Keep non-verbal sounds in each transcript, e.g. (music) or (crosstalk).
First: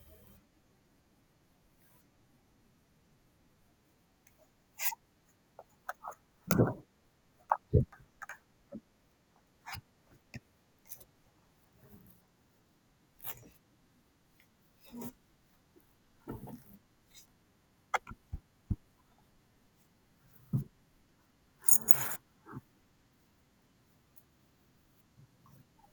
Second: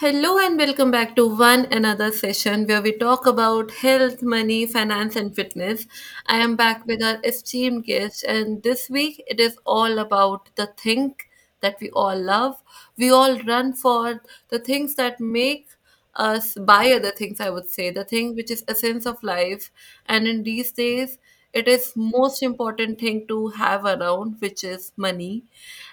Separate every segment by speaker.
Speaker 1: Hello and welcome back to one another session where we talk about health, money, finance, and fitness. I am back with our esteemed guest, and this week it is all about the thing that we all love. We all run for the things that make us by other things, I would say, the thing which is essence of life. And in these days, it is most important thing to have around, which is money.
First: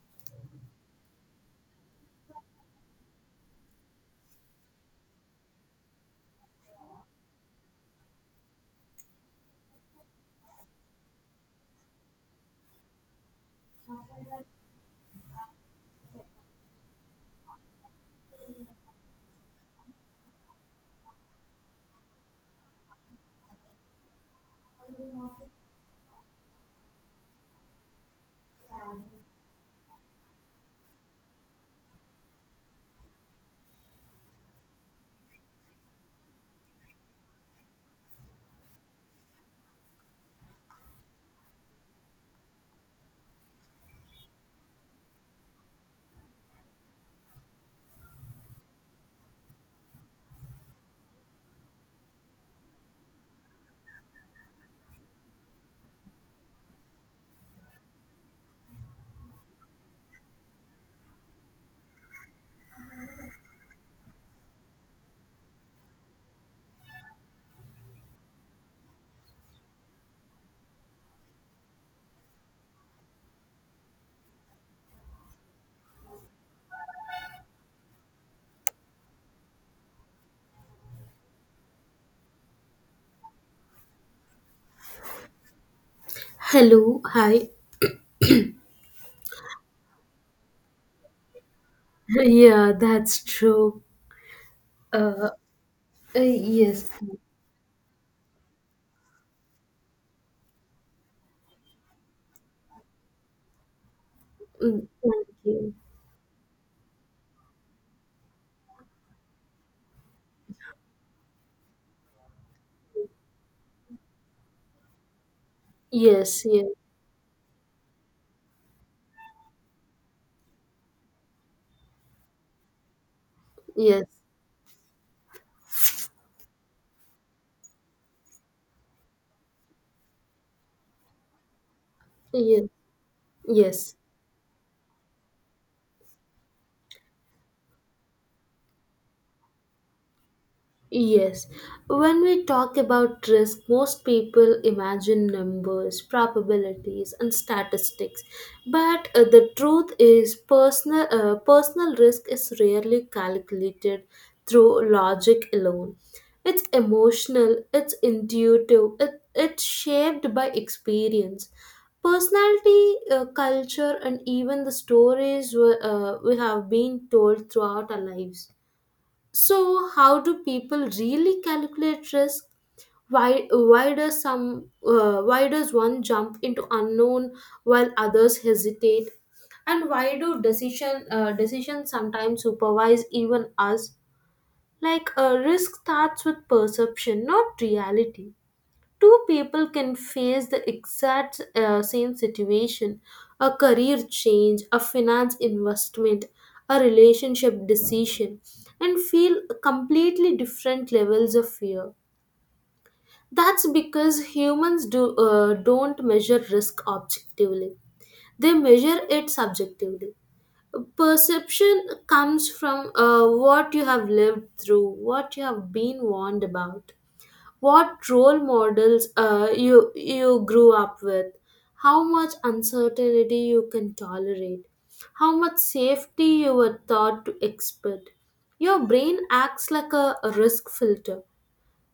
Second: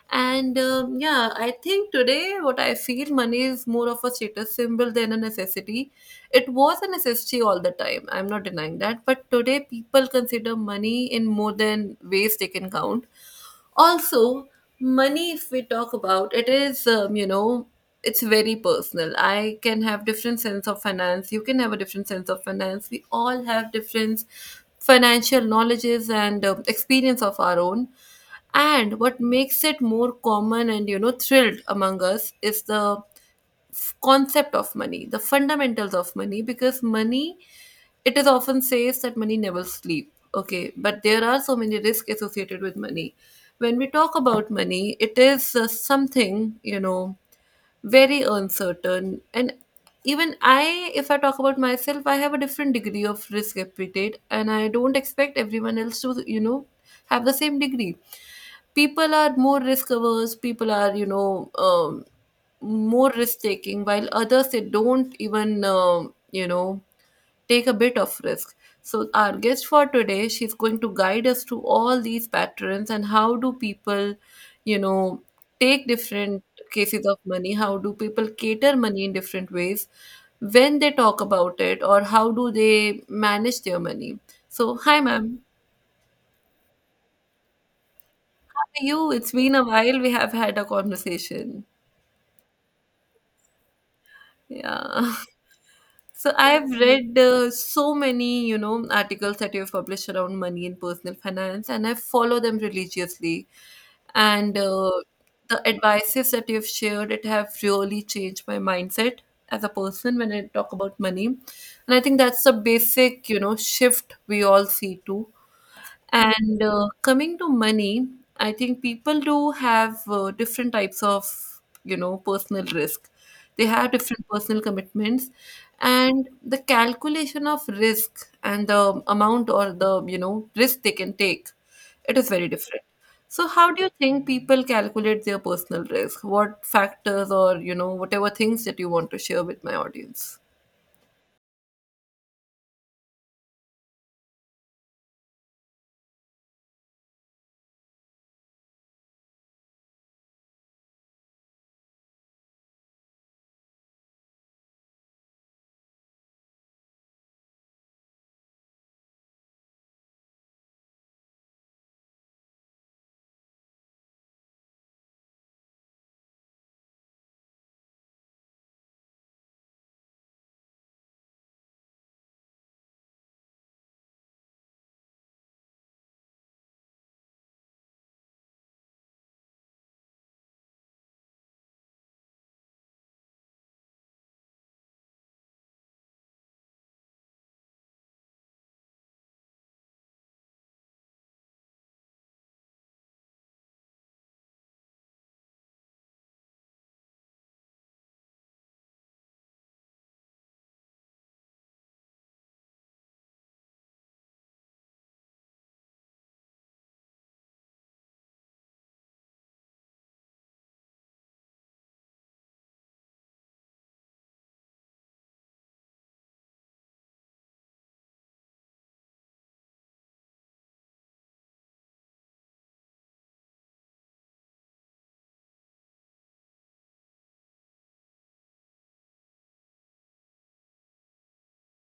Speaker 1: And yeah, I think today what I feel money is more of a status symbol than a necessity. It was a necessity all the time. I'm not denying that. But today people consider money in more than ways they can count also. Money, if we talk about it, is it's very personal. I can have different sense of finance, you can have a different sense of finance, we all have different financial knowledges and experience of our own, and what makes it more common and, you know, thrilled among us is the concept of money, the fundamentals of money, because money, it is often says that money never sleep. Okay, but there are so many risks associated with money. When we talk about money, it is something, you know, very uncertain, and even I, if I talk about myself, I have a different degree of risk appetite, and I don't expect everyone else to, you know, have the same degree. People are more risk averse, people are, you know, more risk taking, while others they don't even, you know, take a bit of risk. So our guest for today, she's going to guide us to all these patterns and how do people, you know, take different cases of money, how do people cater money in different ways when they talk about it, or how do they manage their money. So hi, ma'am,
Speaker 2: Hello, hi.
Speaker 1: how are you? It's been a while we have had a conversation.
Speaker 2: Yeah, that's true.
Speaker 1: Yeah. (laughs)
Speaker 2: Uh,
Speaker 1: So I've
Speaker 2: yes.
Speaker 1: read so many, you know, articles that you've published around money and personal finance, and I follow them religiously. And uh,
Speaker 2: Thank
Speaker 1: the
Speaker 2: you.
Speaker 1: advices that you've shared, it have really changed my mindset as a person when I talk about money. And I think that's a basic, you know, shift we all see too.
Speaker 2: Yes,
Speaker 1: And
Speaker 2: yes,
Speaker 1: uh, coming to money, I think people do have different types of, you know, personal risk. They have
Speaker 2: yes,
Speaker 1: different personal commitments, and the calculation of risk and the amount or the, you know, risk they can take, it is very
Speaker 2: yes,
Speaker 1: different. So, how do you
Speaker 2: yes.
Speaker 1: think people calculate their personal risk? What factors or, you know, whatever things that you want to share with my audience?
Speaker 2: Yes, when we talk about risk, most people imagine numbers, probabilities, and statistics. But the truth is, personal risk is rarely calculated through logic alone. It's emotional, it's intuitive, it's shaped by experience. Personality, culture, and even the stories we have been told throughout our lives. So, how do people really calculate risk? Why does some why does one jump into unknown while others hesitate? And why do decisions sometimes supervise even us? Like risk starts with perception, not reality. Two people can face the exact same situation, a career change, a finance investment, a relationship decision, and feel completely different levels of fear. That's because humans do don't measure risk objectively, they measure it subjectively. Perception comes from what you have lived through, what you have been warned about, what role models you grew up with, how much uncertainty you can tolerate, how much safety you were taught to expect. Your brain acts like a risk filter.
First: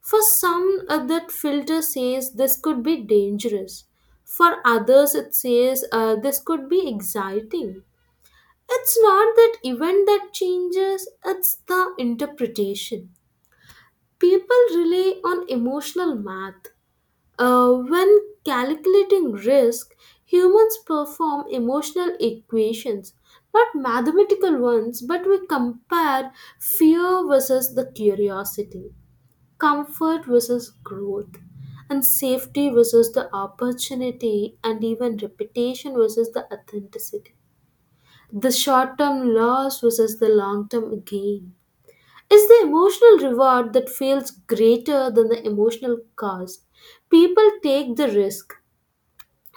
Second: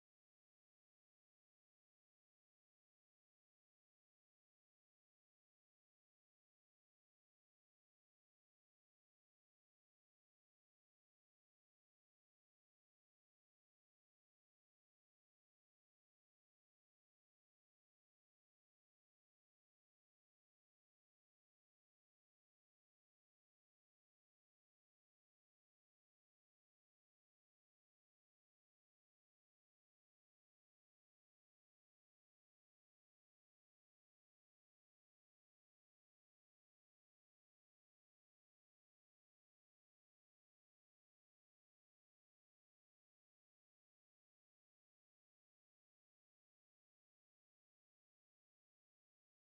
Speaker 2: For some, that filter says this could be dangerous, for others it says this could be exciting. It's not that event that changes, it's the interpretation. People rely on emotional math. When calculating risk, humans perform emotional equations, not mathematical ones, but we compare fear versus the curiosity, comfort versus growth, and safety versus the opportunity, and even reputation versus the authenticity. The short term loss versus the long term gain. It's the emotional reward that feels greater than the emotional cost. People take the risk.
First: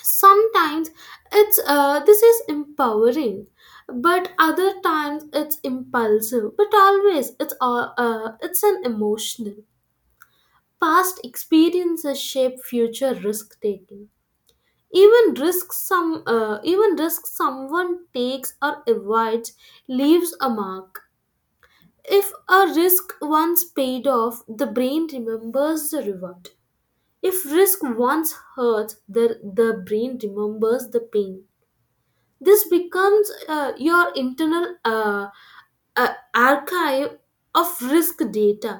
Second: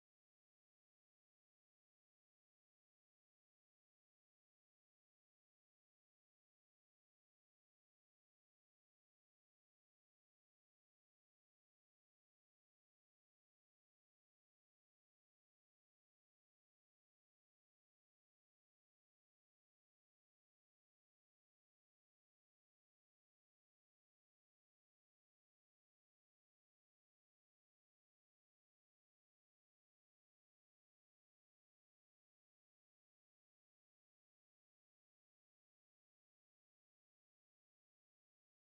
Speaker 2: Sometimes it's this is empowering, but other times it's impulsive, but always it's an emotional. Past experiences shape future risk taking. Even risk someone takes or avoids leaves a mark. If a risk once paid off, the brain remembers the reward. If risk once hurts, the brain remembers the pain. This becomes your internal archive of risk data.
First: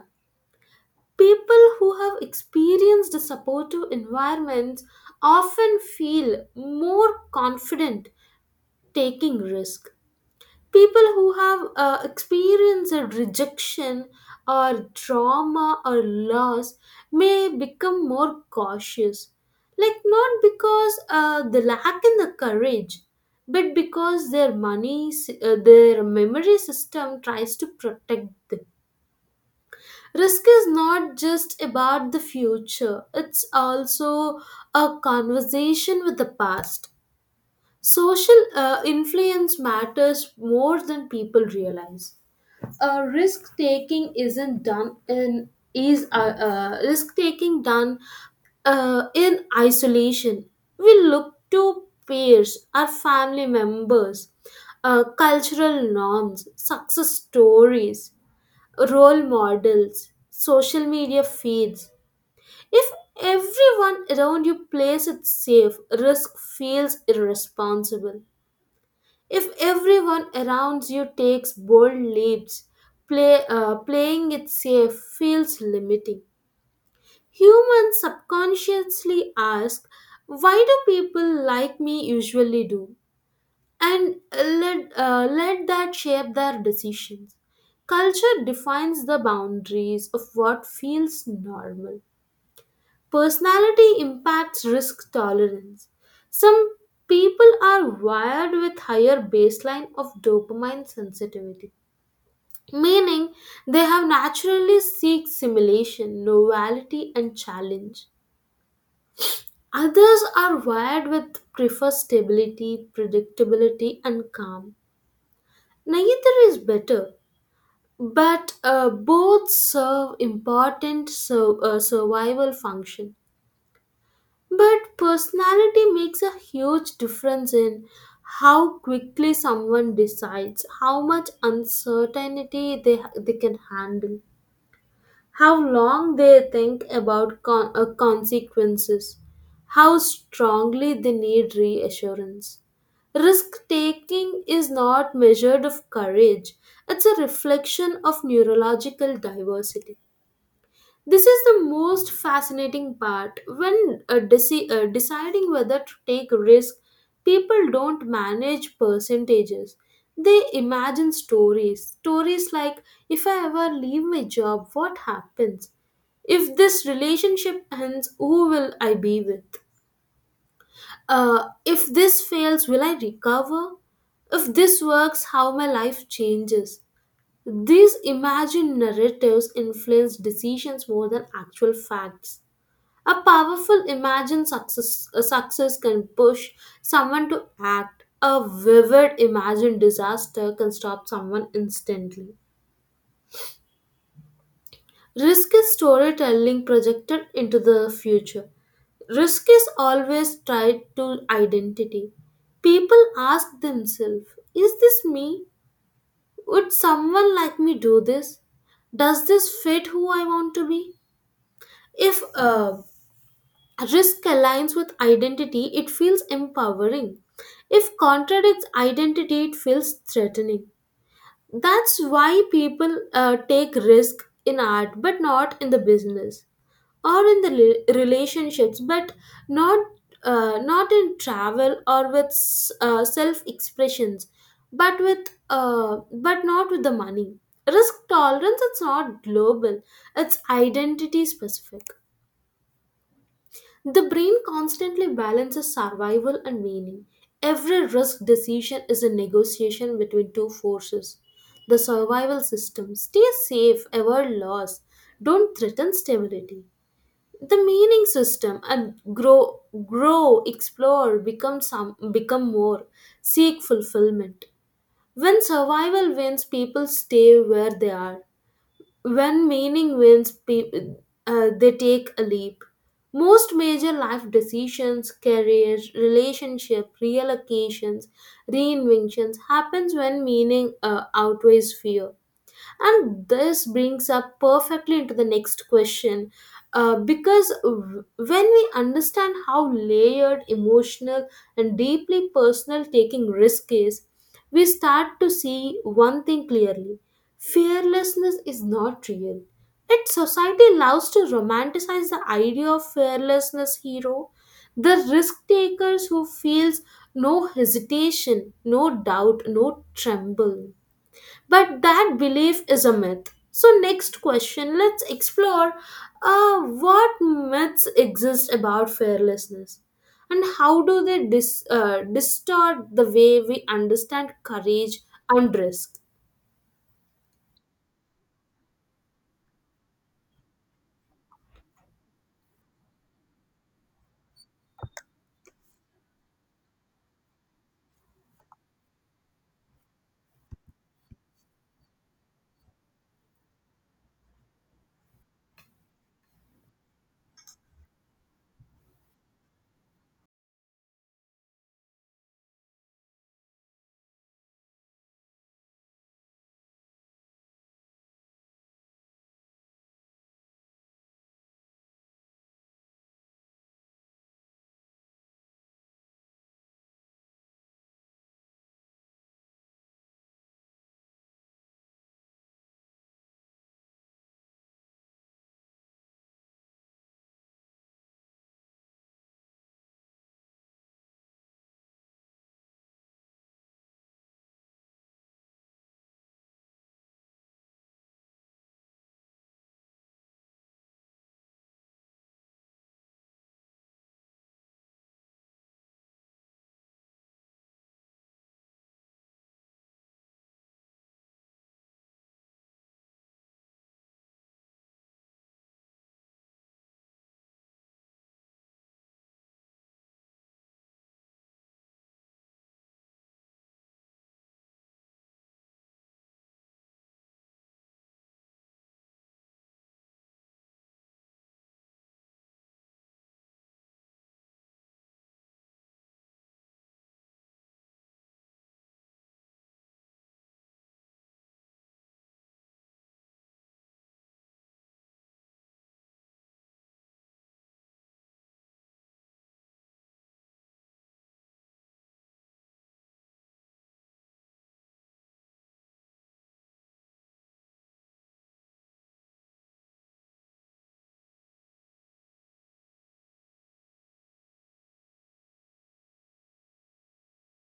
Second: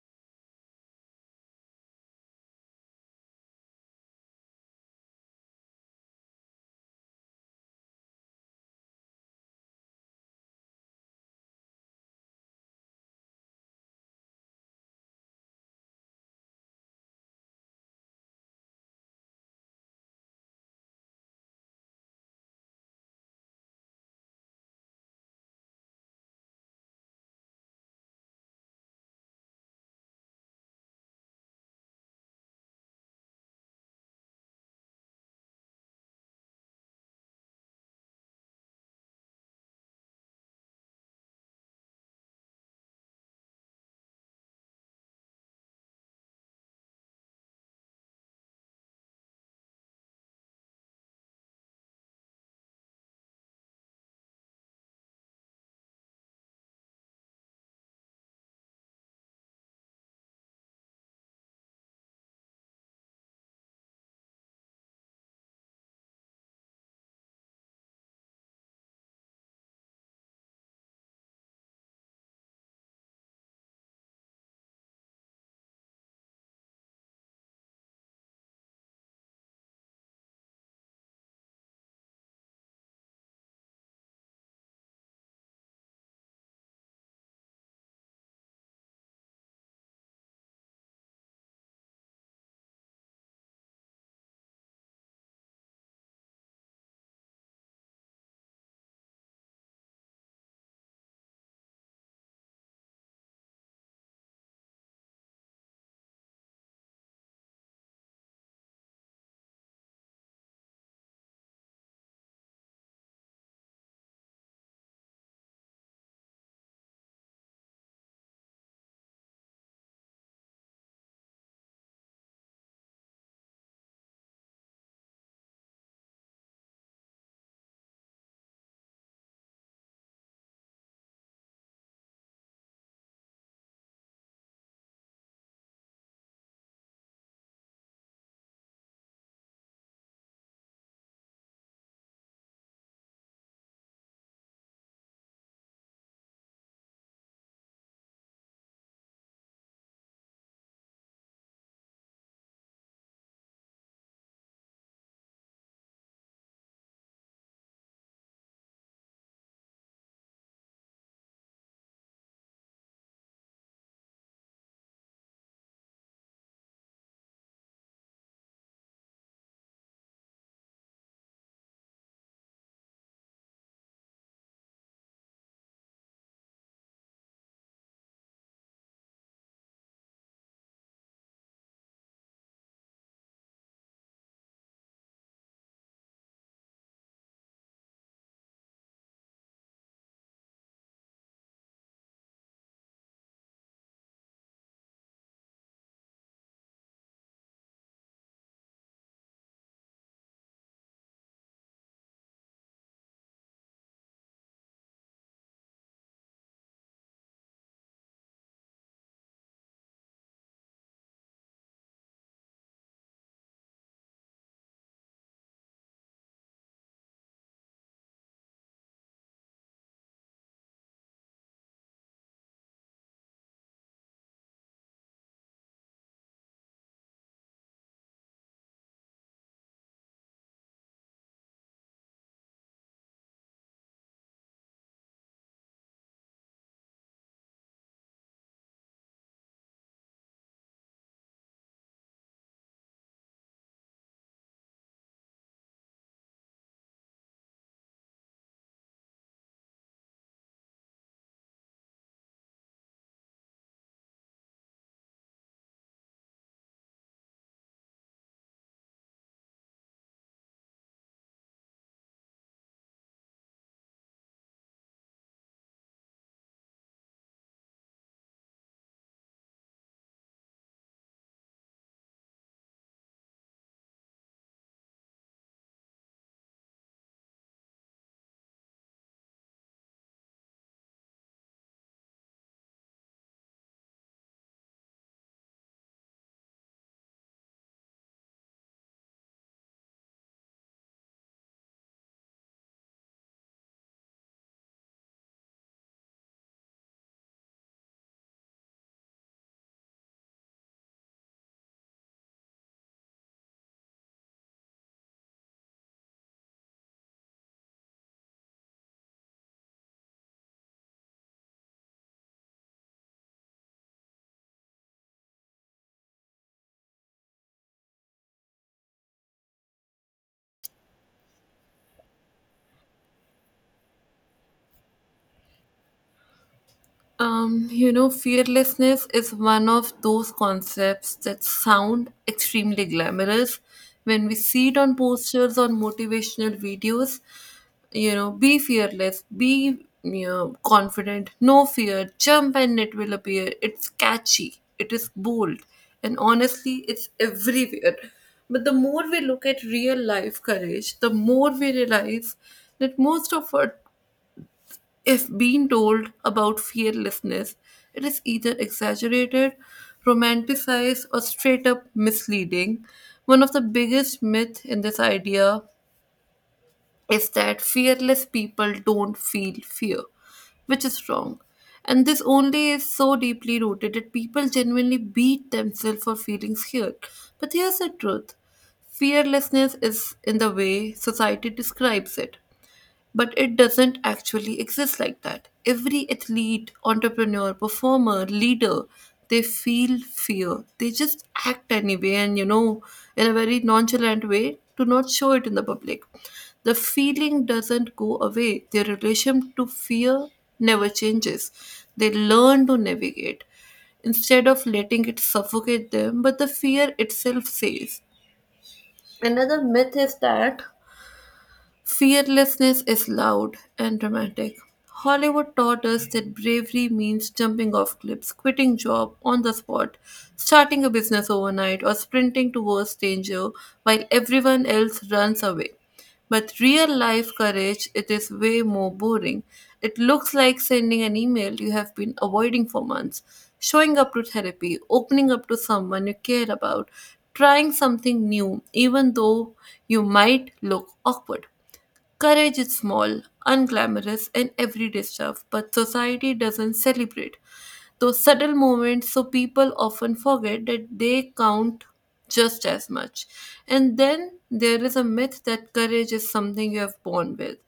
Speaker 2: People who have experienced supportive environments often feel more confident taking risk. People who have experienced rejection or trauma or loss may become more cautious, like not because they lack in the courage, but because their memory system tries to protect them. Risk is not just about the future, it's also a conversation with the past. Social influence matters more than people realize. Uh, risk taking isn't done in is Risk taking done in isolation. We look to peers, our family members, cultural norms, success stories, role models, social media feeds. If everyone around you plays it safe, risk feels irresponsible. If everyone around you takes bold leaps, playing it safe feels limiting. Humans subconsciously ask, why do people like me usually do? And let that shape their decisions. Culture defines the boundaries of what feels normal. Personality impacts risk tolerance. Some people are wired with higher baseline of dopamine sensitivity, meaning they have naturally seek simulation, novelty and challenge. Others are wired with prefer stability, predictability and calm. Neither is better, but both serve important survival function. But personality makes a huge difference in how quickly someone decides, how much uncertainty they can handle, how long they think about consequences, how strongly they need reassurance. Risk taking is not measured of courage, it's a reflection of neurological diversity. This is the most fascinating part. When deciding whether to take risk, people don't manage percentages. They imagine stories. Stories like, if I ever leave my job, what happens? If this relationship ends, who will I be with? If this fails, will I recover? If this works, how my life changes. These imagined narratives influence decisions more than actual facts. A powerful imagined success, a success, can push someone to act. A vivid imagined disaster can stop someone instantly. Risk is storytelling projected into the future. Risk is always tied to identity. People ask themselves, is this me? Would someone like me do this? Does this fit who I want to be? If risk aligns with identity, it feels empowering. If contradicts identity, it feels threatening. That's why people take risk in art, but not in the business, or in the relationships, but not not in travel or with self expressions, but with but not with the money. Risk tolerance it's not global; it's identity specific. The brain constantly balances survival and meaning. Every risk decision is a negotiation between two forces. The survival system stay safe, avoid loss, don't threaten stability. The meaning system and grow, explore, become more, seek fulfillment. When survival wins, people stay where they are. When meaning wins, they take a leap. Most major life decisions, career, relationship, reallocations, reinventions happens when meaning outweighs fear. And this brings up perfectly into the next question. Because when we understand how layered, emotional, and deeply personal taking risk is, we start to see one thing clearly. Fearlessness is not real. Yet society loves to romanticize the idea of fearlessness hero, the risk takers who feels no hesitation, no doubt, no tremble. But that belief is a myth. So, next question, let's explore what myths exist about fearlessness and how do they distort the way we understand courage and risk.
Speaker 1: You know, fearlessness is one of those concepts that sound extremely glamorous when we see it on posters on motivational videos. You know, be fearless, be, you know, confident, no fear, jump and it will appear. It's catchy, it is bold, and honestly, it's everywhere. But the more we look at real life courage, the more we realize that most of our if being told about fearlessness, it is either exaggerated, romanticized, or straight up misleading. One of the biggest myths in this idea is that fearless people don't feel fear, which is wrong. And this only is so deeply rooted that people genuinely beat themselves for feeling scared. But here's the truth: fearlessness is in the way society describes it, but it doesn't actually exist like that. Every athlete, entrepreneur, performer, leader, they feel fear. They just act anyway, and, you know, in a very nonchalant way, to not show it in the public. The feeling doesn't go away. Their relation to fear never changes. They learn to navigate instead of letting it suffocate them, but the fear itself stays. Another myth is that fearlessness is loud and dramatic. Hollywood taught us that bravery means jumping off cliffs, quitting job on the spot, starting a business overnight, or sprinting towards danger while everyone else runs away. But real life courage, it is way more boring. It looks like sending an email you have been avoiding for months, showing up to therapy, opening up to someone you care about, trying something new, even though you might look awkward. Courage is small, unglamorous, and everyday stuff, but society doesn't celebrate those subtle moments, so people often forget that they count just as much. And then there is a myth that courage is something you have born with.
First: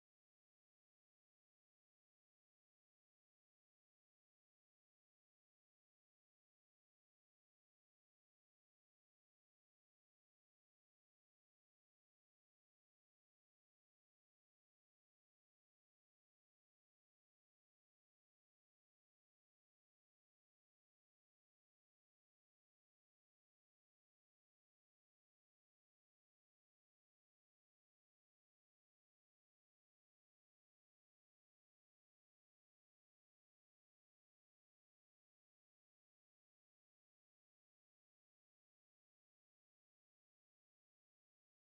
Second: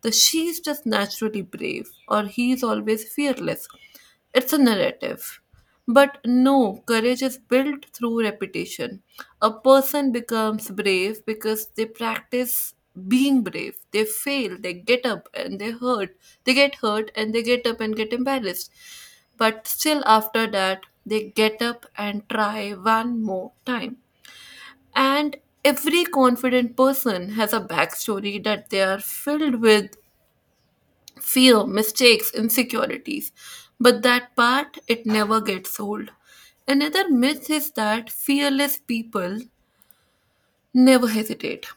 Speaker 1: The she's just naturally brave, or he's always fearless. It's a narrative. But no, courage is built through repetition. A person becomes brave because they practice being brave. They fail, they get up and they hurt. They get hurt and they get up and get embarrassed. But still, after that, they get up and try one more time. And every confident person has a backstory that they are filled with fear, mistakes, insecurities. But that part, it never gets old. Another myth is that fearless people never hesitate.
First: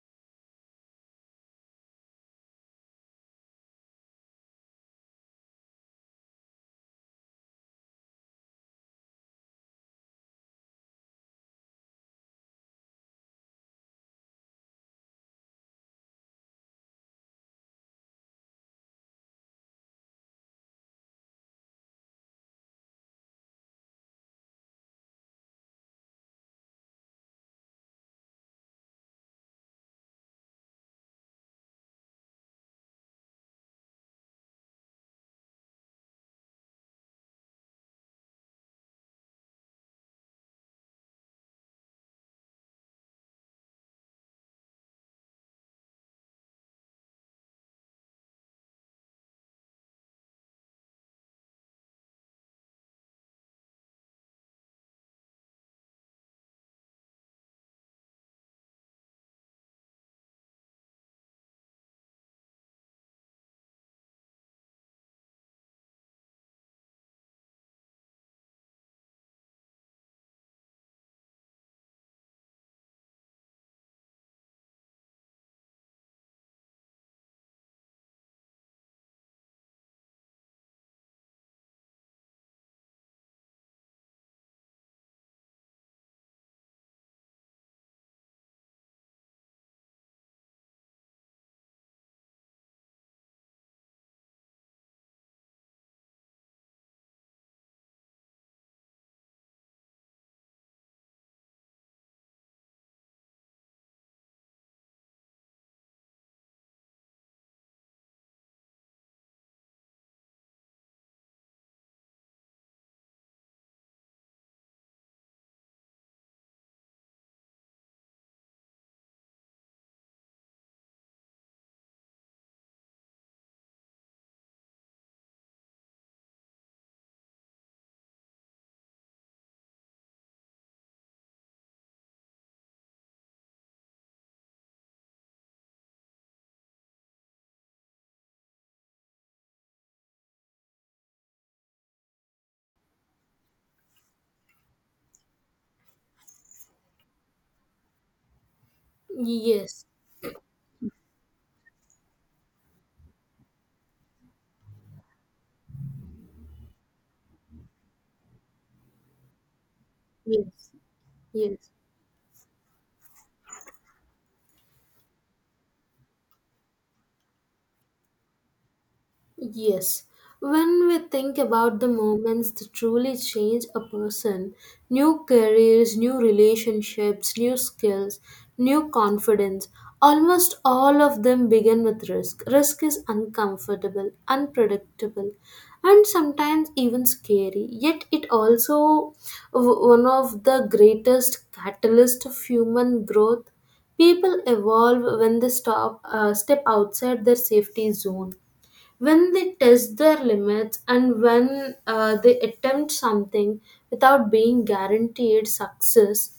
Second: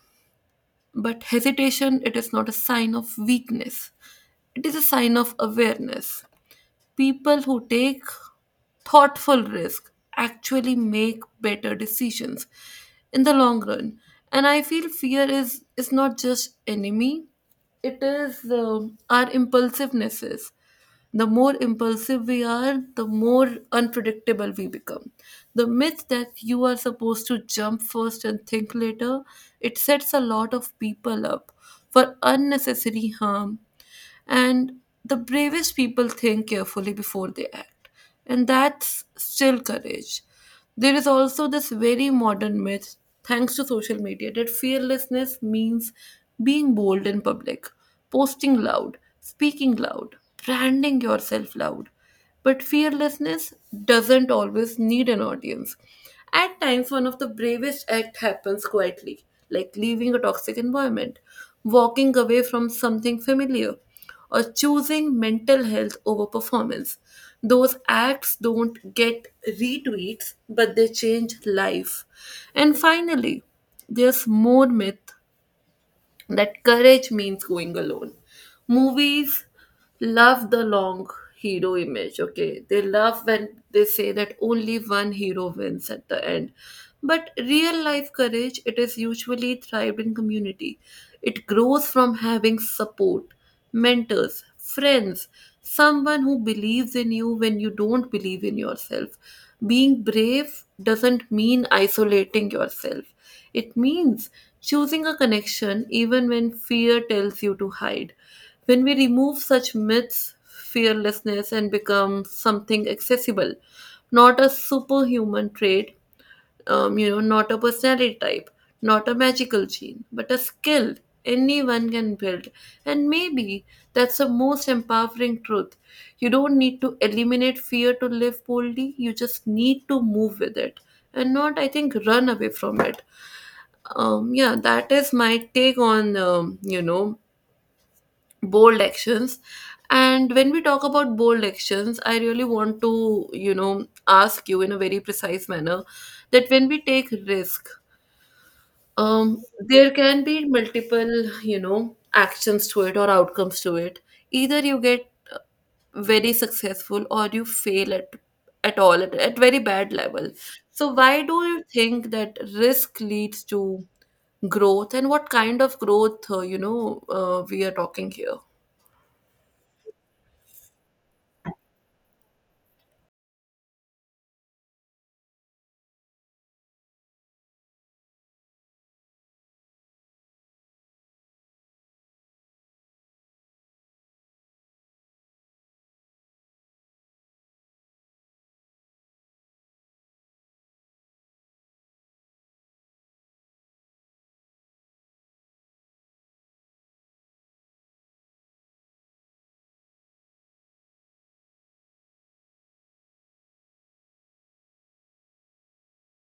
Speaker 1: But hesitation, it is not a sign of weakness, it is a sign of awareness. People who take thoughtful risk actually make better decisions in the long run. And I feel fear is not just enemy, it is our impulsivenesses. The more impulsive we are, the more unpredictable we become. The myth that you are supposed to jump first and think later, it sets a lot of people up for unnecessary harm, and the bravest people think carefully before they act, and that's still courage. There is also this very modern myth, thanks to social media, that fearlessness means being bold in public, posting loud, speaking loud, branding yourself loud. But fearlessness doesn't always need an audience. At times, one of the bravest acts happens quietly, like leaving a toxic environment, walking away from something familiar, or choosing mental health over performance. Those acts don't get retweets, but they change life. And finally, there's more myth that courage means going alone. Movies love the long hero image, okay? They love when they say that only one hero wins at the end. But real life courage, it is usually thrived in community. It grows from having support, mentors, friends, someone who believes in you when you don't believe in yourself. Being brave doesn't mean isolating yourself, it means choosing a connection even when fear tells you to hide. When we remove such myths, fearlessness and become something accessible, not a superhuman trait, you know, not a personality type, not a magical gene, but a skill anyone can build. And maybe that's the most empowering truth. You don't need to eliminate fear to live boldly, you just need to move with it and not, I think, run away from it. Yeah, that is my take on you know, bold actions. And when we talk about bold actions, I really want to, you know, ask you in a very precise manner that when we take risk,
Speaker 2: Yes,
Speaker 1: there can be multiple, you know, actions to it or outcomes to it. Either you get very successful or you fail at at very bad level.
Speaker 2: yes,
Speaker 1: So why do you
Speaker 2: yes.
Speaker 1: think that risk leads to growth, and what kind of growth, you know, we are talking here?
Speaker 2: Yes. When we think about the moments that truly change a person, new careers, new relationships, new skills, new confidence, almost all of them begin with risk. Risk is uncomfortable, unpredictable, and sometimes even scary. Yet it also one of the greatest catalyst of human growth. People evolve when they stop step outside their safety zone, when they test their limits, and when they attempt something without being guaranteed success.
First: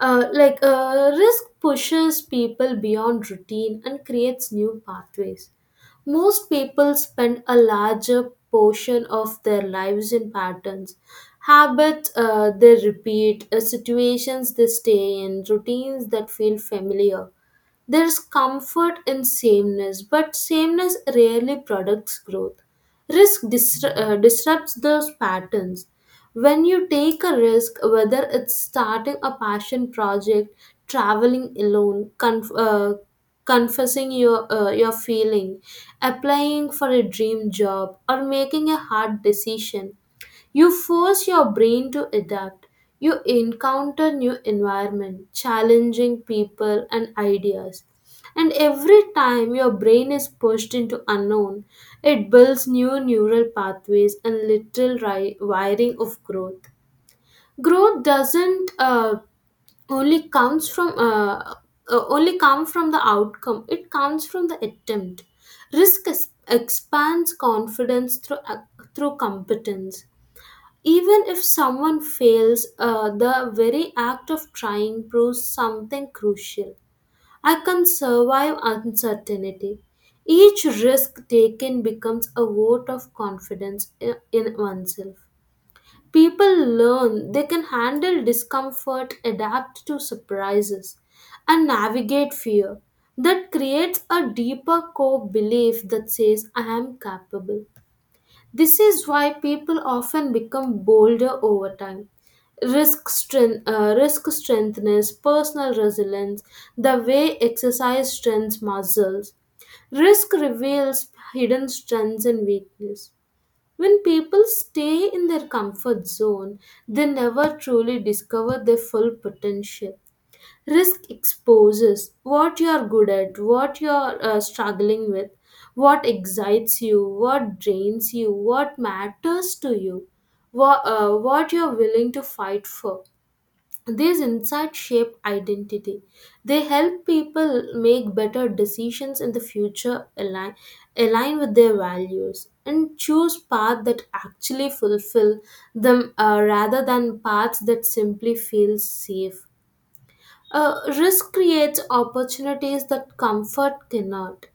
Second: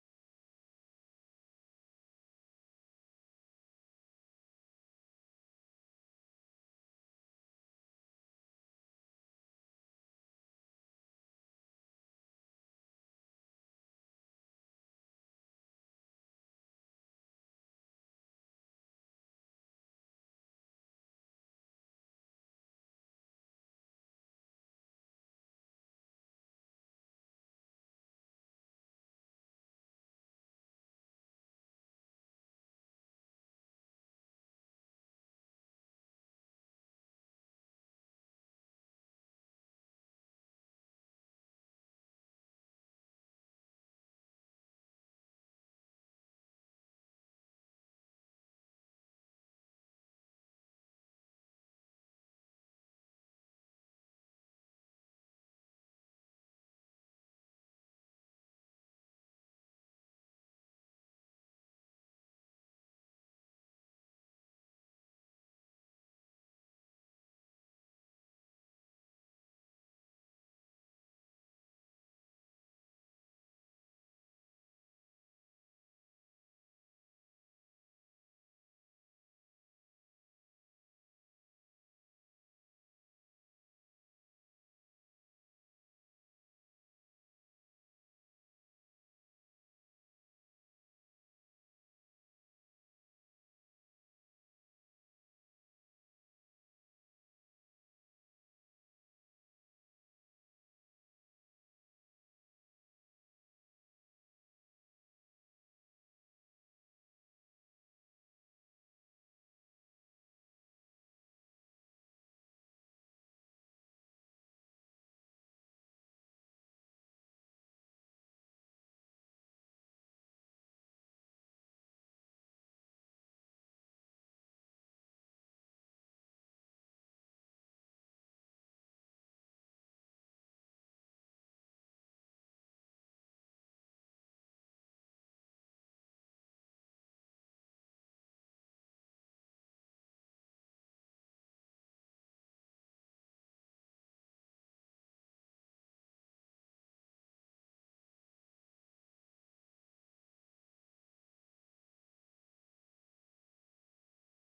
Speaker 2: Risk pushes people beyond routine and creates new pathways. Most people spend a larger portion of their lives in patterns, habits they repeat, situations they stay in, routines that feel familiar. There's comfort in sameness, but sameness rarely products growth. Risk disrupts those patterns. When you take a risk, whether it's starting a passion project, traveling alone, confessing your feeling, applying for a dream job, or making a hard decision, you force your brain to adapt. You encounter new environment, challenging people and ideas. And every time your brain is pushed into unknown, it builds new neural pathways and little wiring of growth. Growth doesn't only comes from uh, only come from the outcome. It comes from the attempt. Risk expands confidence through through competence. Even if someone fails, the very act of trying proves something crucial. I can survive uncertainty. Each risk taken becomes a vote of confidence in oneself. People learn they can handle discomfort, adapt to surprises, and navigate fear. That creates a deeper core belief that says, I am capable. This is why people often become bolder over time. Risk strengthens personal resilience, the way exercise strengthens muscles. Risk reveals hidden strengths and weakness. When people stay in their comfort zone, they never truly discover their full potential. Risk exposes what you're good at, what you're struggling with, what excites you, what drains you, what matters to you, what you're willing to fight for. These insights shape identity. They help people make better decisions in the future, align with their values, and choose paths that actually fulfill them, rather than paths that simply feel safe. Risk creates opportunities that comfort cannot.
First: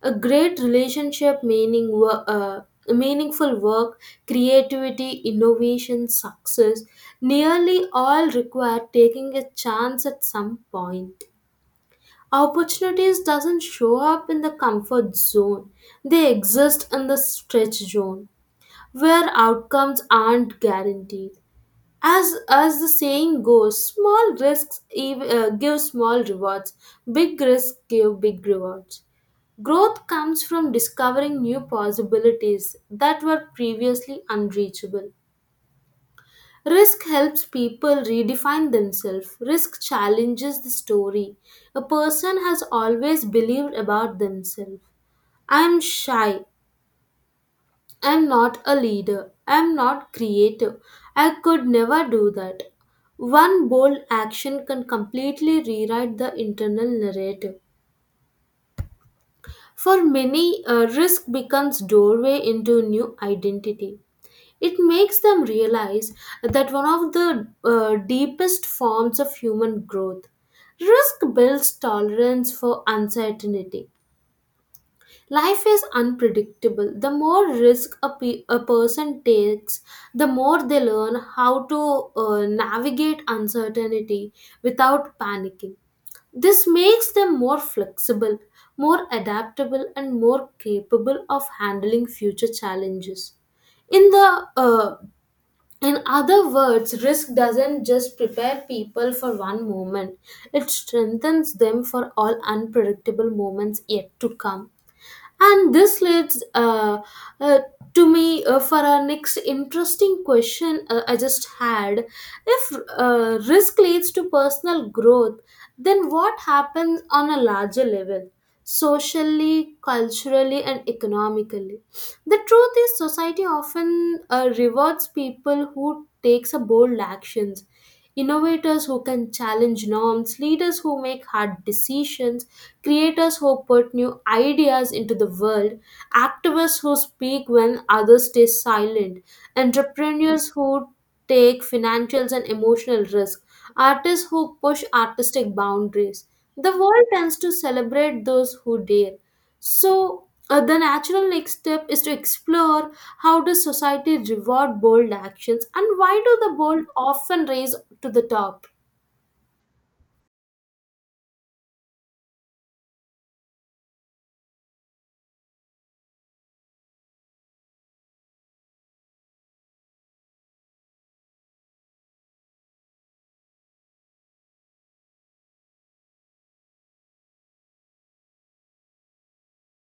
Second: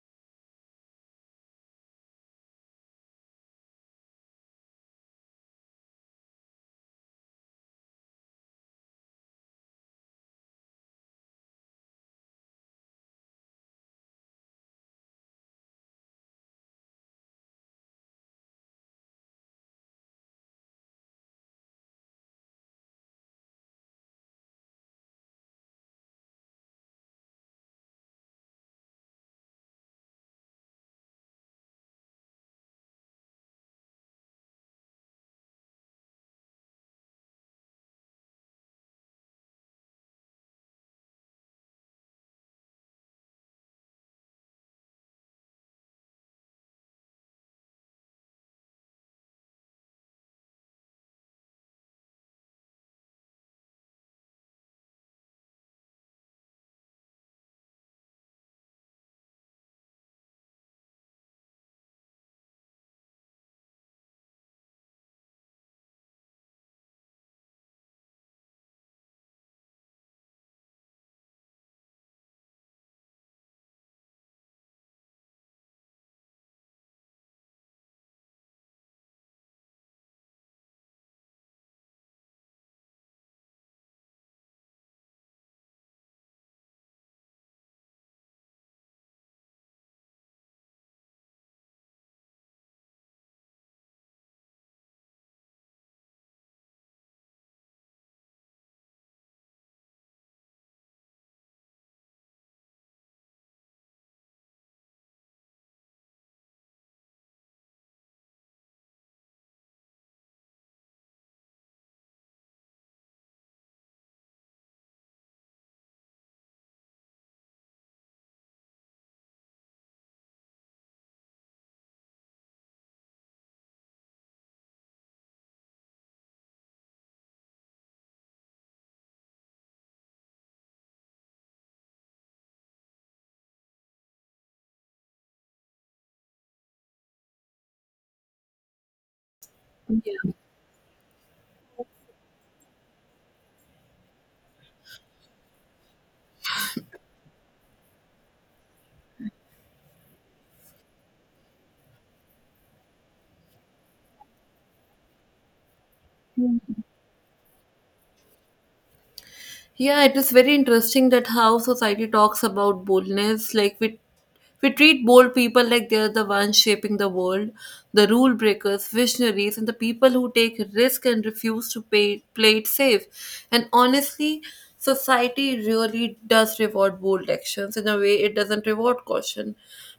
Speaker 2: A great relationship, meaningful work, creativity, innovation, success, nearly all require taking a chance at some point. Opportunities doesn't show up in the comfort zone. They exist in the stretch zone where outcomes aren't guaranteed. As the saying goes, small risks give small rewards, big risks give big rewards. Growth comes from discovering new possibilities that were previously unreachable. Risk helps people redefine themselves. Risk challenges the story a person has always believed about themselves. I am shy. I'm not a leader. I'm not creative. I could never do that. One bold action can completely rewrite the internal narrative. For many, a risk becomes doorway into new identity. It makes them realize that one of the deepest forms of human growth. Risk builds tolerance for uncertainty. Life is unpredictable. The more risk a person takes, the more they learn how to navigate uncertainty without panicking. This makes them more flexible, more adaptable, and more capable of handling future challenges. In the uh, in other words, risk doesn't just prepare people for one moment; it strengthens them for all unpredictable moments yet to come. And this leads uh, to me for our next interesting question I just had. If risk leads to personal growth, then what happens on a larger level? Socially, culturally, and economically. The truth is, society often rewards people who takes a bold actions, innovators who can challenge norms, leaders who make hard decisions, creators who put new ideas into the world, activists who speak when others stay silent, entrepreneurs who take financial and emotional risk, artists who push artistic boundaries. The world tends to celebrate those who dare. So, the natural next step is to explore how does society reward bold actions and why do the bold often raise to the top?
Speaker 1: Yeah, it is very interesting that how society talks about boldness. Like we treat bold people like they're the ones shaping the world, the rule breakers, visionaries, and the people who take risk and refuse to pay, play it safe. And honestly, society really does reward bold actions in a way it doesn't reward caution.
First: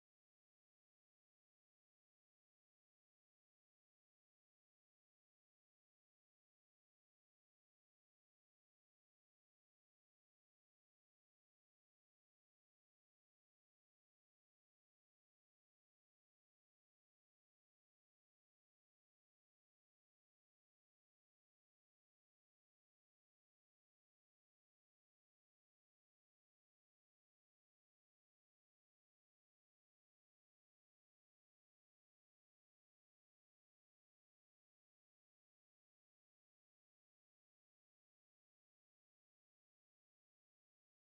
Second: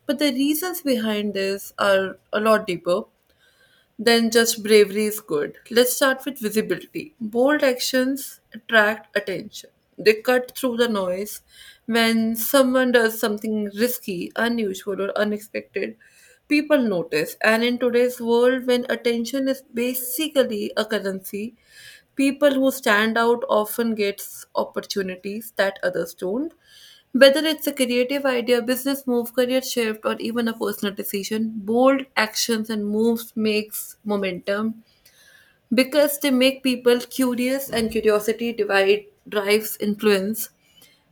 Speaker 1: But the reasons behind this are a lot deeper then just bravery is good. Let's start with visibility. Bold actions attract attention, they cut through the noise. When someone does something risky, unusual, or unexpected, people notice. And in today's world, when attention is basically a currency, people who stand out often gets opportunities that others don't, whether it's a creative idea, business move, career shift, or even a personal decision. Bold actions and moves makes momentum because they make people curious, and curiosity divide drives influence.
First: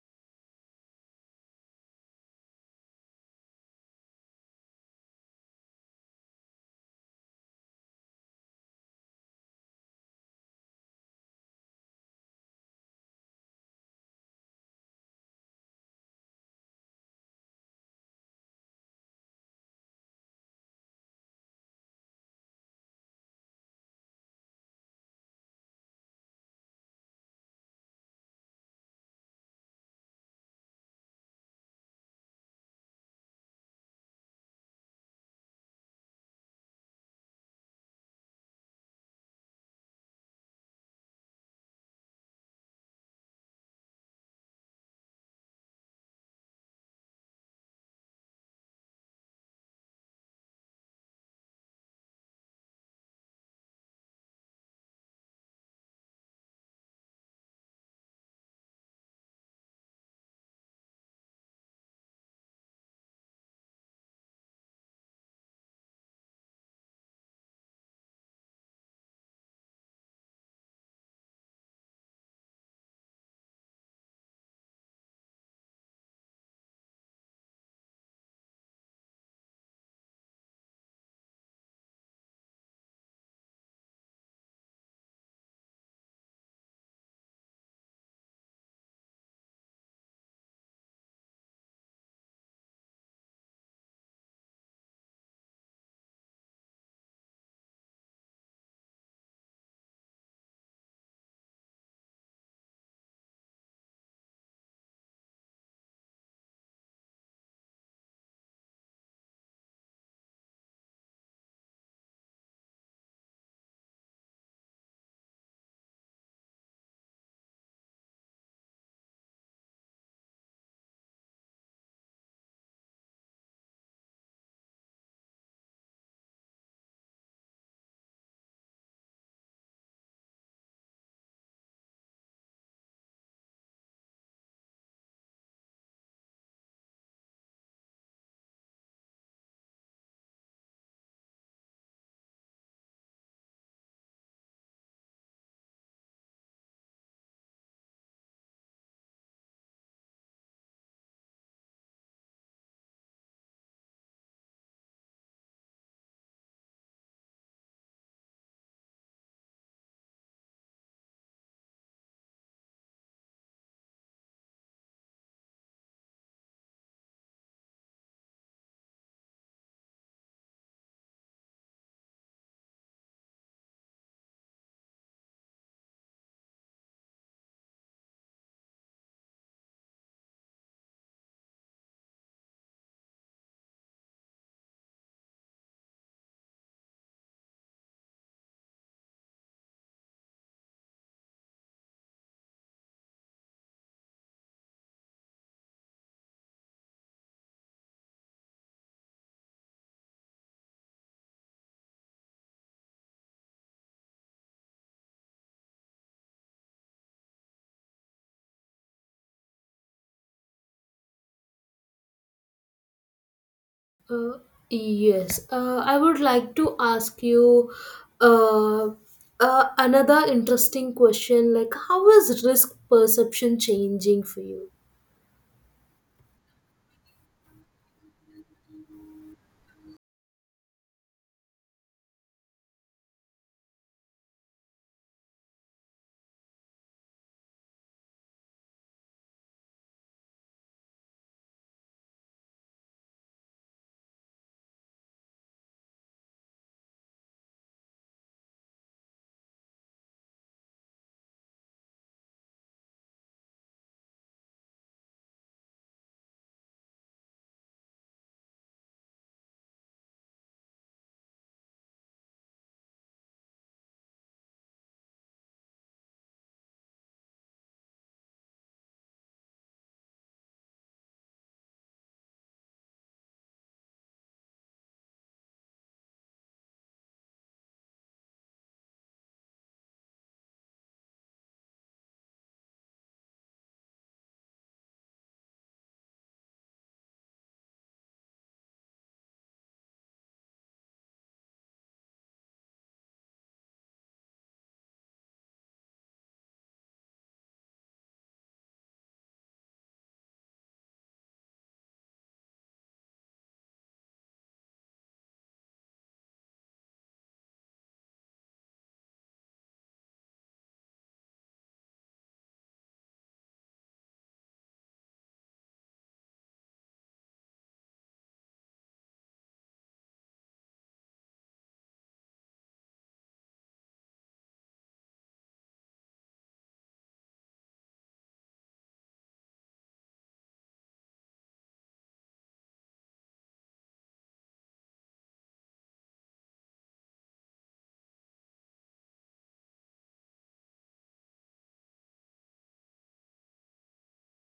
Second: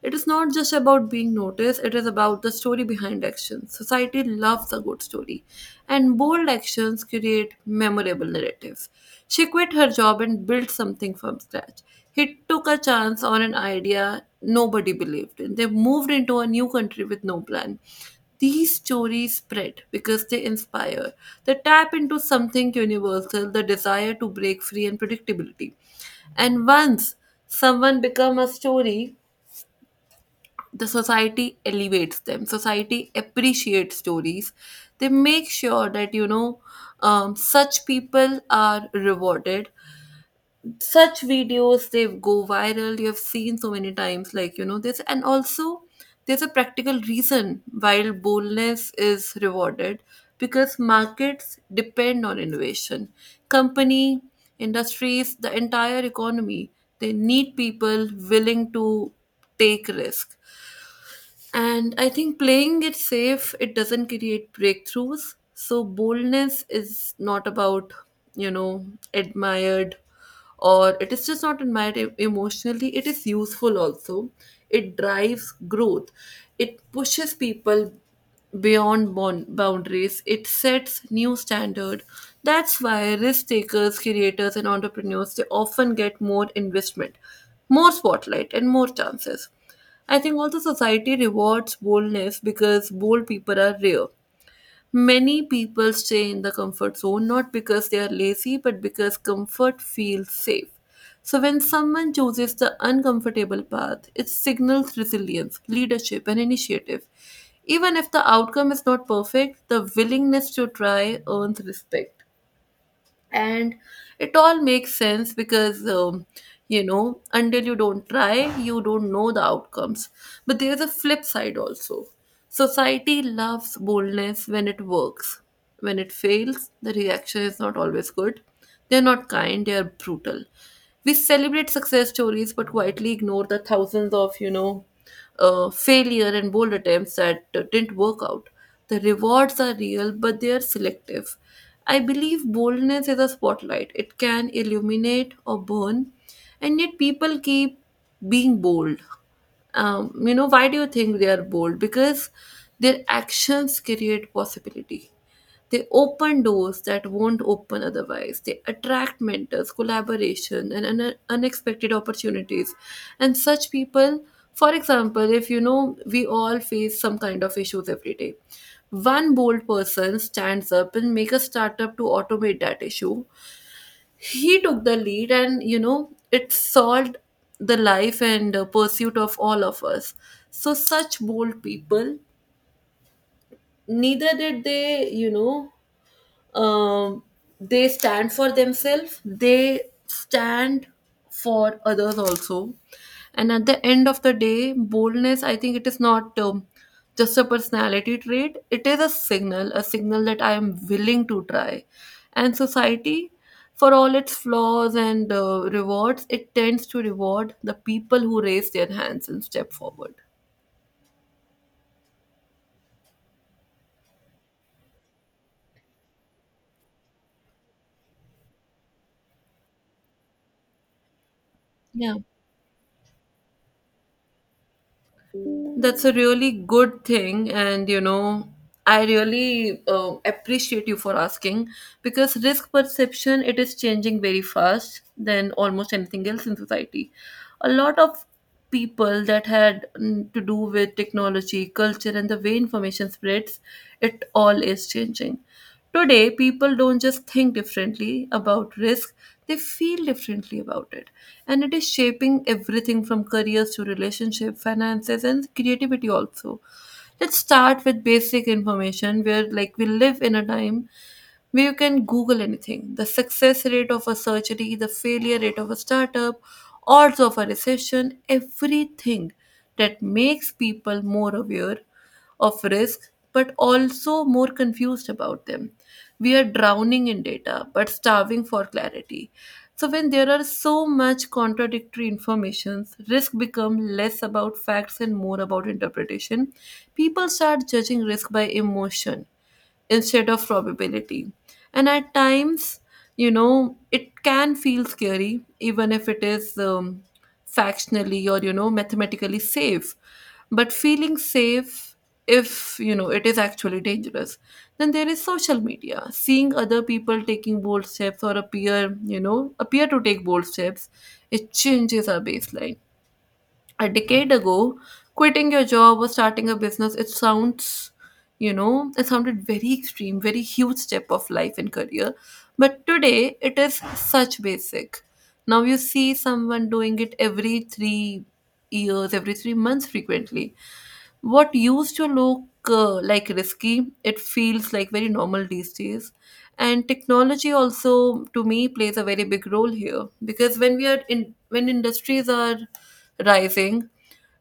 Speaker 1: It is not just about being noticed, it is about the story behind actions. Society loves a good story, and bold actions create memorable narratives. She quit her job and built something from scratch. He took a chance on an idea nobody believed in. They moved into a new country with no plan. These stories spread because they inspire. They tap into something universal, the desire to break free and predictability. And once someone become a story, the society elevates them society appreciates stories they make sure that such people are rewarded such videos they go viral you have seen so many times like this and also there's a practical reason while boldness is rewarded because markets depend on innovation company industries the entire economy they need people willing to take risk. And I think playing it safe, it doesn't create breakthroughs. So boldness is not about, you know, admired, or it is just not admired emotionally. It is useful also. It drives growth. It pushes people beyond boundaries. It sets new standard. That's why risk takers, creators and entrepreneurs, they often get more investment, more spotlight and more chances. I think also society rewards boldness because bold people are rare. Many people stay in the comfort zone not because they are lazy but because comfort feels safe. So when someone chooses the uncomfortable path, it signals resilience, leadership, and initiative. Even if the outcome is not perfect, the willingness to try earns respect, and it all makes sense because until you don't try you don't know the outcomes. But there's a flip side also. Society loves boldness when it works. When it fails the reaction is not always good, they're not kind, they're brutal. We celebrate success stories but quietly ignore the thousands of failure and bold attempts that didn't work out. The rewards are real but they are selective. I believe boldness is a spotlight. It can illuminate or burn, and yet people keep being bold. Why do you think they are bold? Because their actions create possibility. They open doors that won't open otherwise. They attract mentors, collaboration, and unexpected opportunities. And such people, for example, if you know, we all face some kind of issues every day. One bold person stands up and make a startup to automate that issue. He took the lead, and you know, it solved the life and pursuit of all of us. So, such bold people, neither did they, um, they stand for themselves, they stand for others also. And at the end of the day boldness I think it is not just a personality trait, it is a signal, a signal that I am willing to try. And society, for all its flaws and rewards, it tends to reward the people who raise their hands and step forward.
Speaker 2: Uh, yes, I would like to ask you uh, another interesting question like, how
Speaker 1: Yeah.
Speaker 2: is risk perception changing for you?
Speaker 1: That's a really good thing, and you know, I really appreciate you for asking because risk perception it is changing very fast than almost anything else in society. A lot of people that had to do with technology, culture, and the way information spreads, it all is changing. Today, people don't just think differently about risk, they feel differently about it. And it is shaping everything from careers to relationship, finances, and creativity also. Let's start with basic information where like we live in a time where you can Google anything. The success rate of a surgery, the failure rate of a startup, odds of a recession, everything that makes people more aware of risk, but also more confused about them. We are drowning in data, but starving for clarity. So when there are so much contradictory informations, risk become less about facts and more about interpretation. People start judging risk by emotion instead of probability. And at times, you know, it can feel scary, even if it is factionally or, you know, mathematically safe. But feeling safe, if, you know, it is actually dangerous. Then there is social media, seeing other people taking bold steps or appear, you know, appear to take bold steps, it changes our baseline. A decade ago, quitting your job or starting a business, it sounds, you know, it sounded very extreme, very huge step of life and career. But today, it is such basic. Now you see someone doing it every 3 years, every 3 months frequently. What used to look like risky, it feels like very normal these days. And technology also, to me, plays a very big role here because when industries are rising,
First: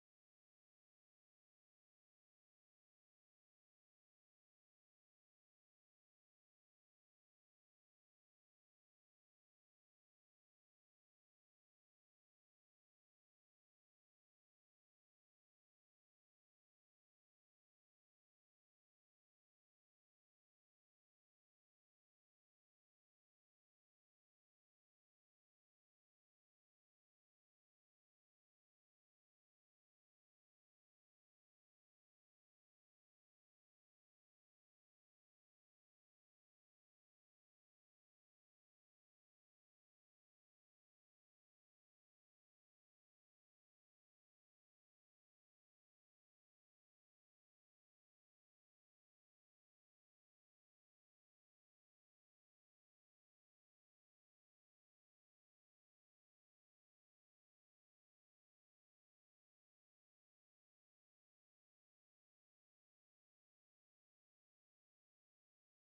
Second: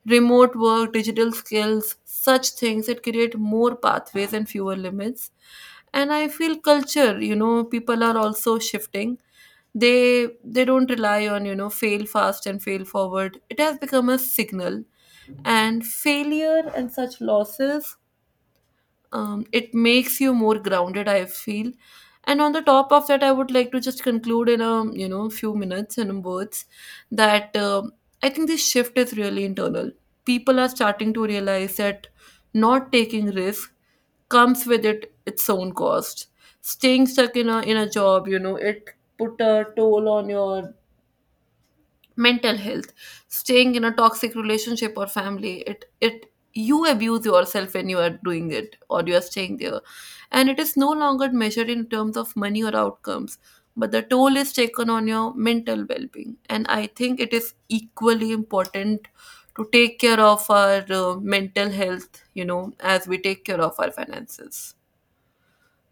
Speaker 1: remote work, digital skills, such things that create more pathways and fewer limits. And I feel culture, you know, people are also shifting. They don't rely on, you know, fail fast and fail forward. It has become a signal. And failure and such losses it makes you more grounded I feel. And on the top of that I would like to just conclude in a few minutes and words that I think this shift is really internal. People are starting to realize that not taking risk comes with it its own cost. Staying stuck in a job, you know, it put a toll on your mental health. Staying in a toxic relationship or family, it you abuse yourself when you are doing it or you are staying there. And it is no longer measured in terms of money or outcomes, but the toll is taken on your mental well-being, and I think it is equally important to take care of our mental health, you know, as we take care of our finances.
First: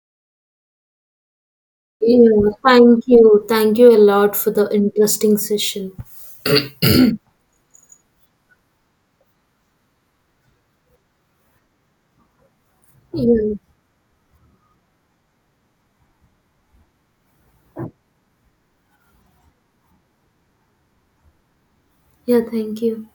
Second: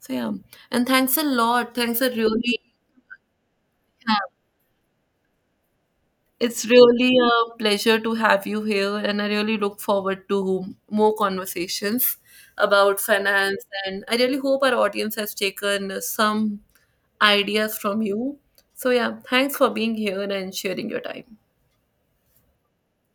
Speaker 1: So yeah, and thanks a lot, thanks a
Speaker 2: Yeah,
Speaker 1: really
Speaker 2: thank you. Thank you a
Speaker 1: uh,
Speaker 2: lot for the interesting session.
Speaker 1: it's really a pleasure to have you here, and I really look forward to more conversations about
Speaker 2: Yeah,
Speaker 1: finance. And I really hope our audience has taken some ideas from you. So, yeah, thanks for being here and sharing your time.
Speaker 2: yeah, thank you.